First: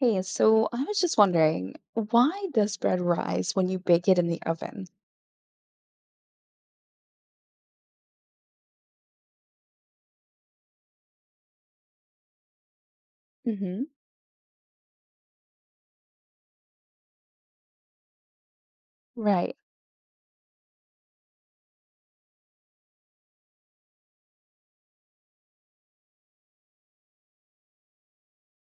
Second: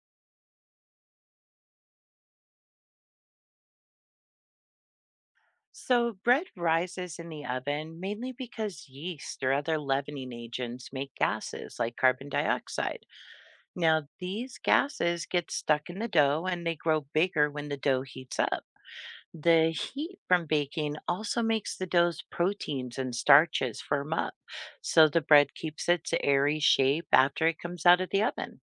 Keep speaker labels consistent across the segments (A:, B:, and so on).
A: Hey, so I was just wondering, why does bread rise when you bake it in the oven?
B: So, bread rises in the oven mainly because yeast or other leavening agents make gases like carbon dioxide.
A: Mm-hmm.
B: Now, these gases get stuck in the dough and they grow bigger when the dough heats up.
A: Right.
B: The heat from baking also makes the dough's proteins and starches firm up, so the bread keeps its airy shape after it comes out of the oven.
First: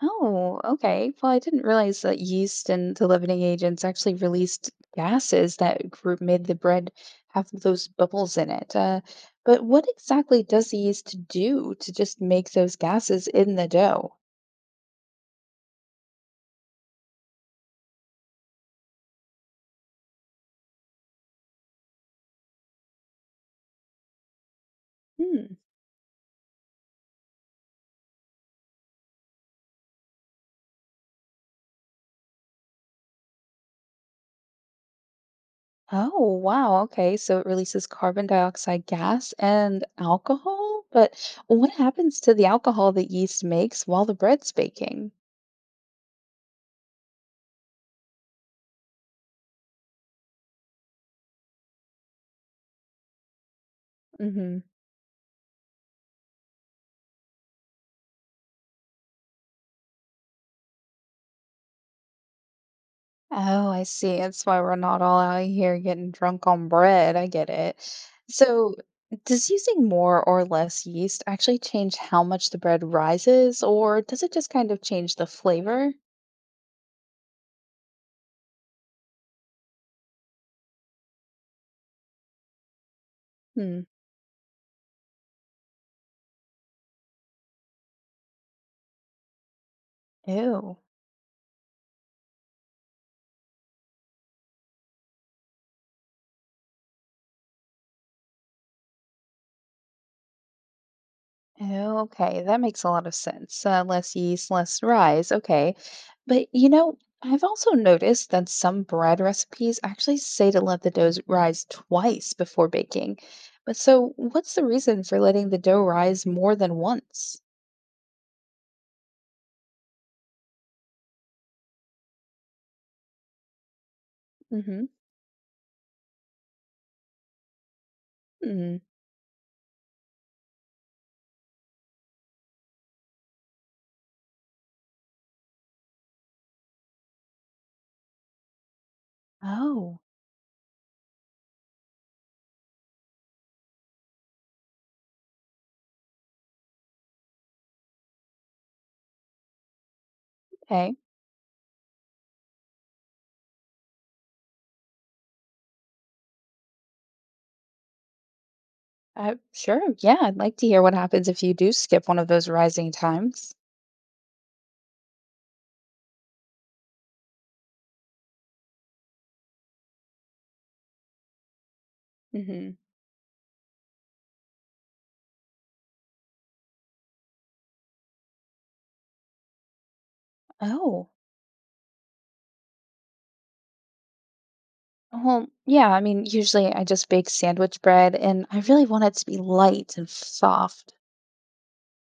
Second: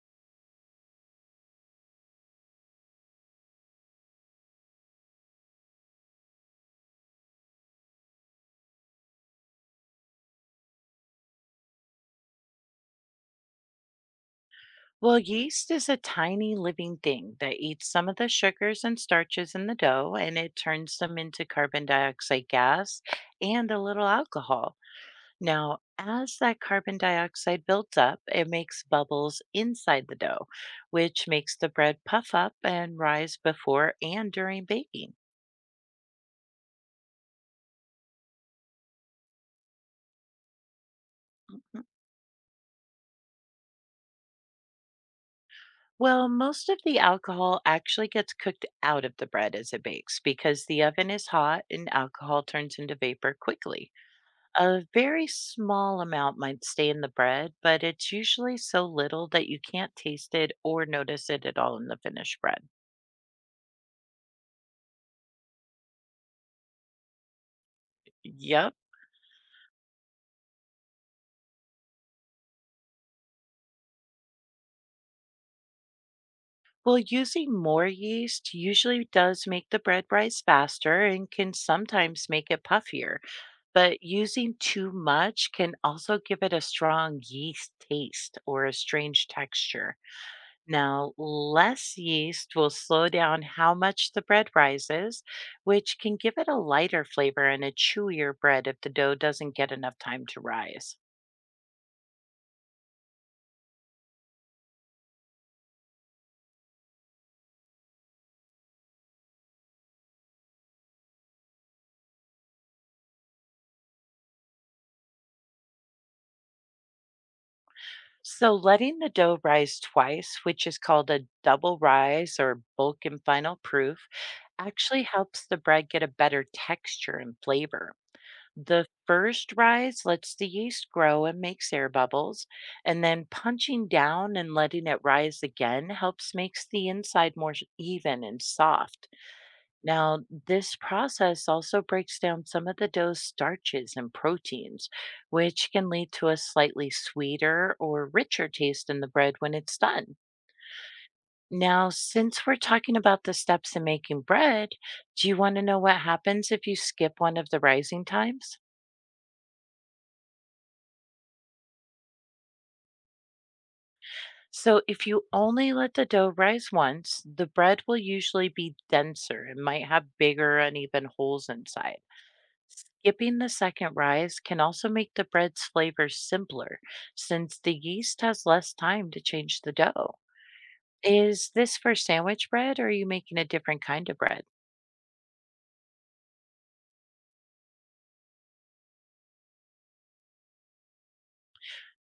A: Oh, okay. Well, I didn't realize that yeast and the leavening agents actually released gases that grew, made the bread have those bubbles in it. But what exactly does the yeast do to just make those gases in the dough?
B: Well, yeast is a tiny living thing that eats some of the sugars and starches in the dough and it turns them into carbon dioxide gas and a little alcohol. Now, as that carbon dioxide builds up, it makes bubbles inside the dough, which makes the bread puff up and rise before and during baking.
A: Oh, wow. Okay. So it releases carbon dioxide gas and alcohol. But what
B: Mhm.
A: happens to the alcohol that yeast makes while the bread's baking?
B: Well, most of the alcohol actually gets cooked out of the bread as it bakes because the oven is hot and alcohol turns into vapor quickly.
A: Hmm.
B: A very small amount might stay in the bread, but it's usually so little that you can't taste it or notice it at all in the finished bread.
A: Oh, I see. That's why we're not all out here getting drunk on bread. I get it.
B: Yep.
A: So, does using more or less yeast actually change how much the bread rises, or does it just kind of change the flavor?
B: Well, using more yeast usually does make the bread rise faster and can sometimes make it puffier,
A: Hmm.
B: but using too much can also give it a strong yeast taste or a strange texture.
A: Ew.
B: Now, less yeast will slow down how much the bread rises, which can give it a lighter flavor and a chewier bread if the dough doesn't get enough time to rise.
A: Oh, okay, that makes a lot of sense. Less yeast, less rise. Okay. But I've also noticed that some bread recipes actually say to let the dough rise twice before baking. But so, what's the reason for letting the dough rise more than once?
B: So, letting the dough rise twice, which is called a double rise or bulk and final proof,
A: Mm-hmm.
B: actually helps the bread get a better texture and flavor.
A: Mm.
B: The first rise lets the yeast grow and makes air bubbles, and then punching down and letting it rise again helps makes the inside more even and soft.
A: Oh,
B: Now, this process also breaks down some of the dough's starches and proteins, which can lead to a slightly sweeter or richer taste in the bread when it's done.
A: okay.
B: Now, since we're talking about the steps in making bread, do you want to know what happens if you skip one of the rising times?
A: Sure. Yeah, I'd like to hear what happens if you do skip one of those rising times.
B: So, if you only let the dough rise once, the bread will usually be denser and might have bigger uneven holes inside.
A: Mm-hmm.
B: Skipping the second rise can also make the bread's flavor simpler since the yeast has less time to change the dough.
A: Oh.
B: Is this for sandwich bread or are you making a different kind of bread?
A: Well, yeah, I mean, usually I just bake sandwich bread and I really want it to be light and soft.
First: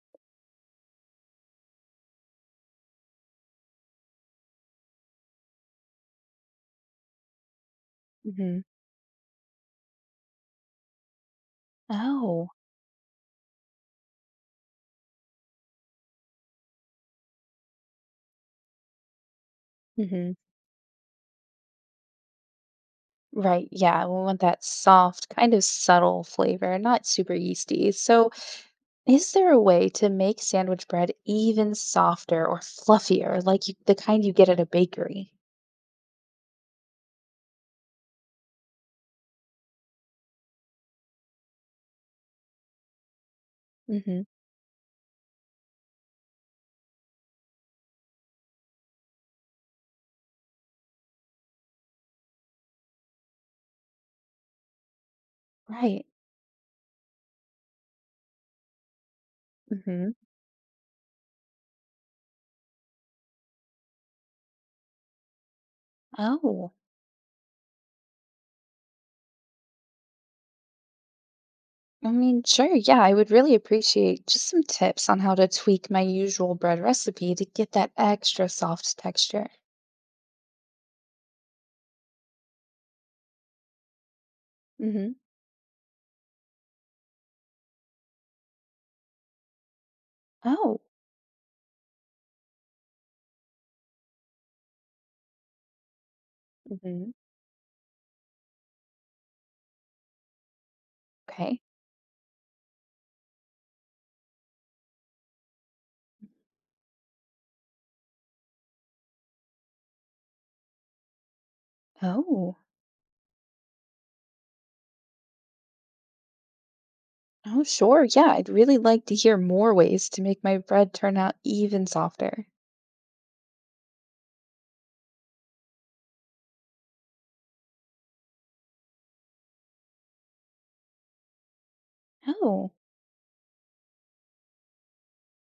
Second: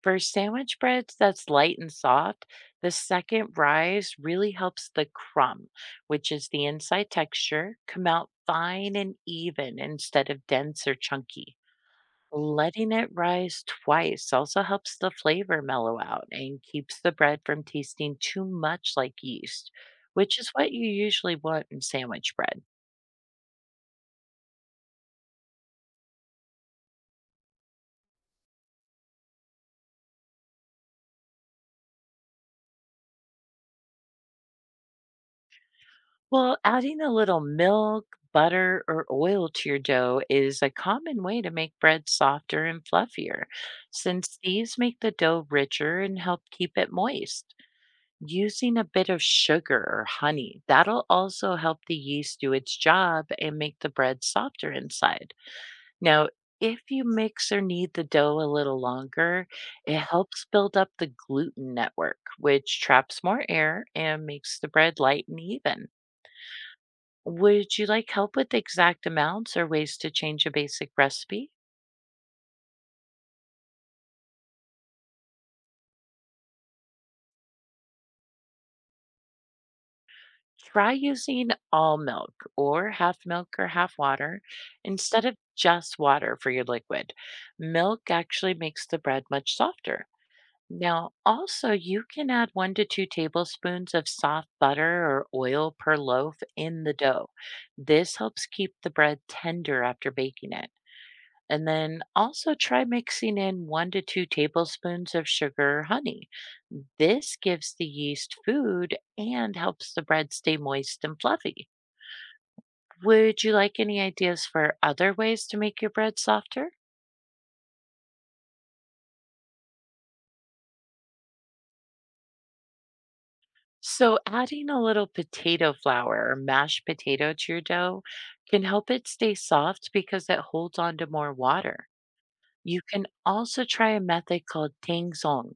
B: For sandwich breads that's light and soft, the second rise really helps the crumb, which is the inside texture, come out
A: Hmm.
B: fine and even instead of dense or chunky.
A: Oh.
B: Letting it rise twice also helps the flavor mellow out and keeps the bread from tasting too much like yeast,
A: Hmm.
B: which is what you usually want in sandwich bread.
A: Right. Yeah, we want that soft, kind of subtle flavor, not super yeasty. So, is there a way to make sandwich bread even softer or fluffier, like you, the kind you get at a bakery?
B: Well, adding a little milk, butter, or oil to your dough is a common way to make bread softer and fluffier,
A: Hmm.
B: since these make the dough richer and help keep it moist. Using a bit of sugar or honey, that'll also help the yeast do its job and make the bread softer inside.
A: Right.
B: Now, if you mix or knead the dough a little longer, it
A: Hmm.
B: helps build up the gluten network, which traps more air and makes the bread light and even.
A: Oh.
B: Would you like help with exact amounts or ways to change a basic recipe?
A: I mean, sure, yeah, I would really appreciate just some tips on how to tweak my usual bread recipe to get that extra soft texture.
B: Try using all milk or half water
A: Hmm.
B: instead of just water for your liquid. Milk actually makes the bread much softer.
A: Oh.
B: Now, also, you can add 1 to 2 tablespoons of soft butter or oil per loaf in the
A: Hmm.
B: dough. This helps keep the bread tender after baking it.
A: Okay.
B: And then also try mixing in 1 to 2 tablespoons of sugar or honey. This gives the yeast food and helps the bread stay moist and fluffy.
A: Oh,
B: Would you like any ideas for other ways to make your bread softer?
A: oh, sure. Yeah, I'd really like to hear more ways to make my bread turn out even softer.
B: So, adding a little potato flour or mashed potato to your dough can help it stay soft because it holds on to more water.
A: Oh.
B: You can also try a method called tangzong,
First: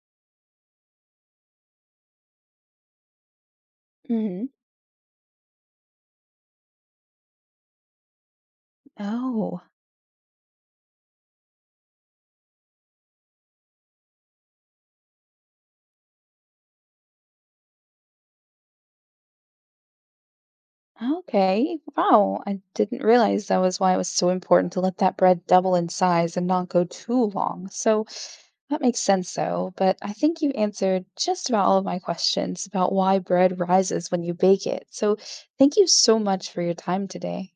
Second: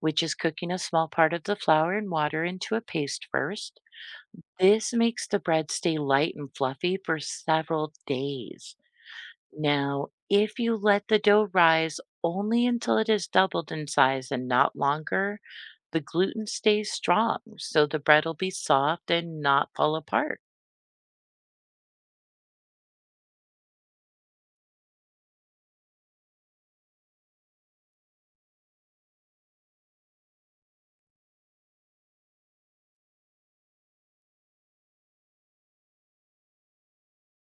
B: which is cooking a small part of the flour and water into a paste first.
A: Hmm.
B: This makes the bread stay light and fluffy for several days.
A: Oh,
B: Now, if you let the dough rise only until it has doubled in size and not longer, the gluten stays strong, so the bread will be soft and not fall apart.
A: okay. Wow, I didn't realize that was why it was so important to let that bread double in size and not go too long. So, that makes sense, though, but I think you answered just about all of my questions about why bread rises when you bake it. So thank you so much for your time today.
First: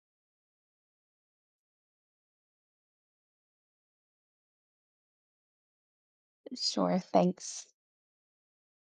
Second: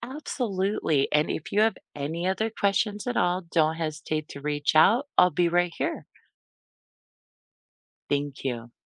B: Absolutely. And if you have any other questions at all, don't hesitate to reach out. I'll be right here.
A: Sure, thanks.
B: Thank you.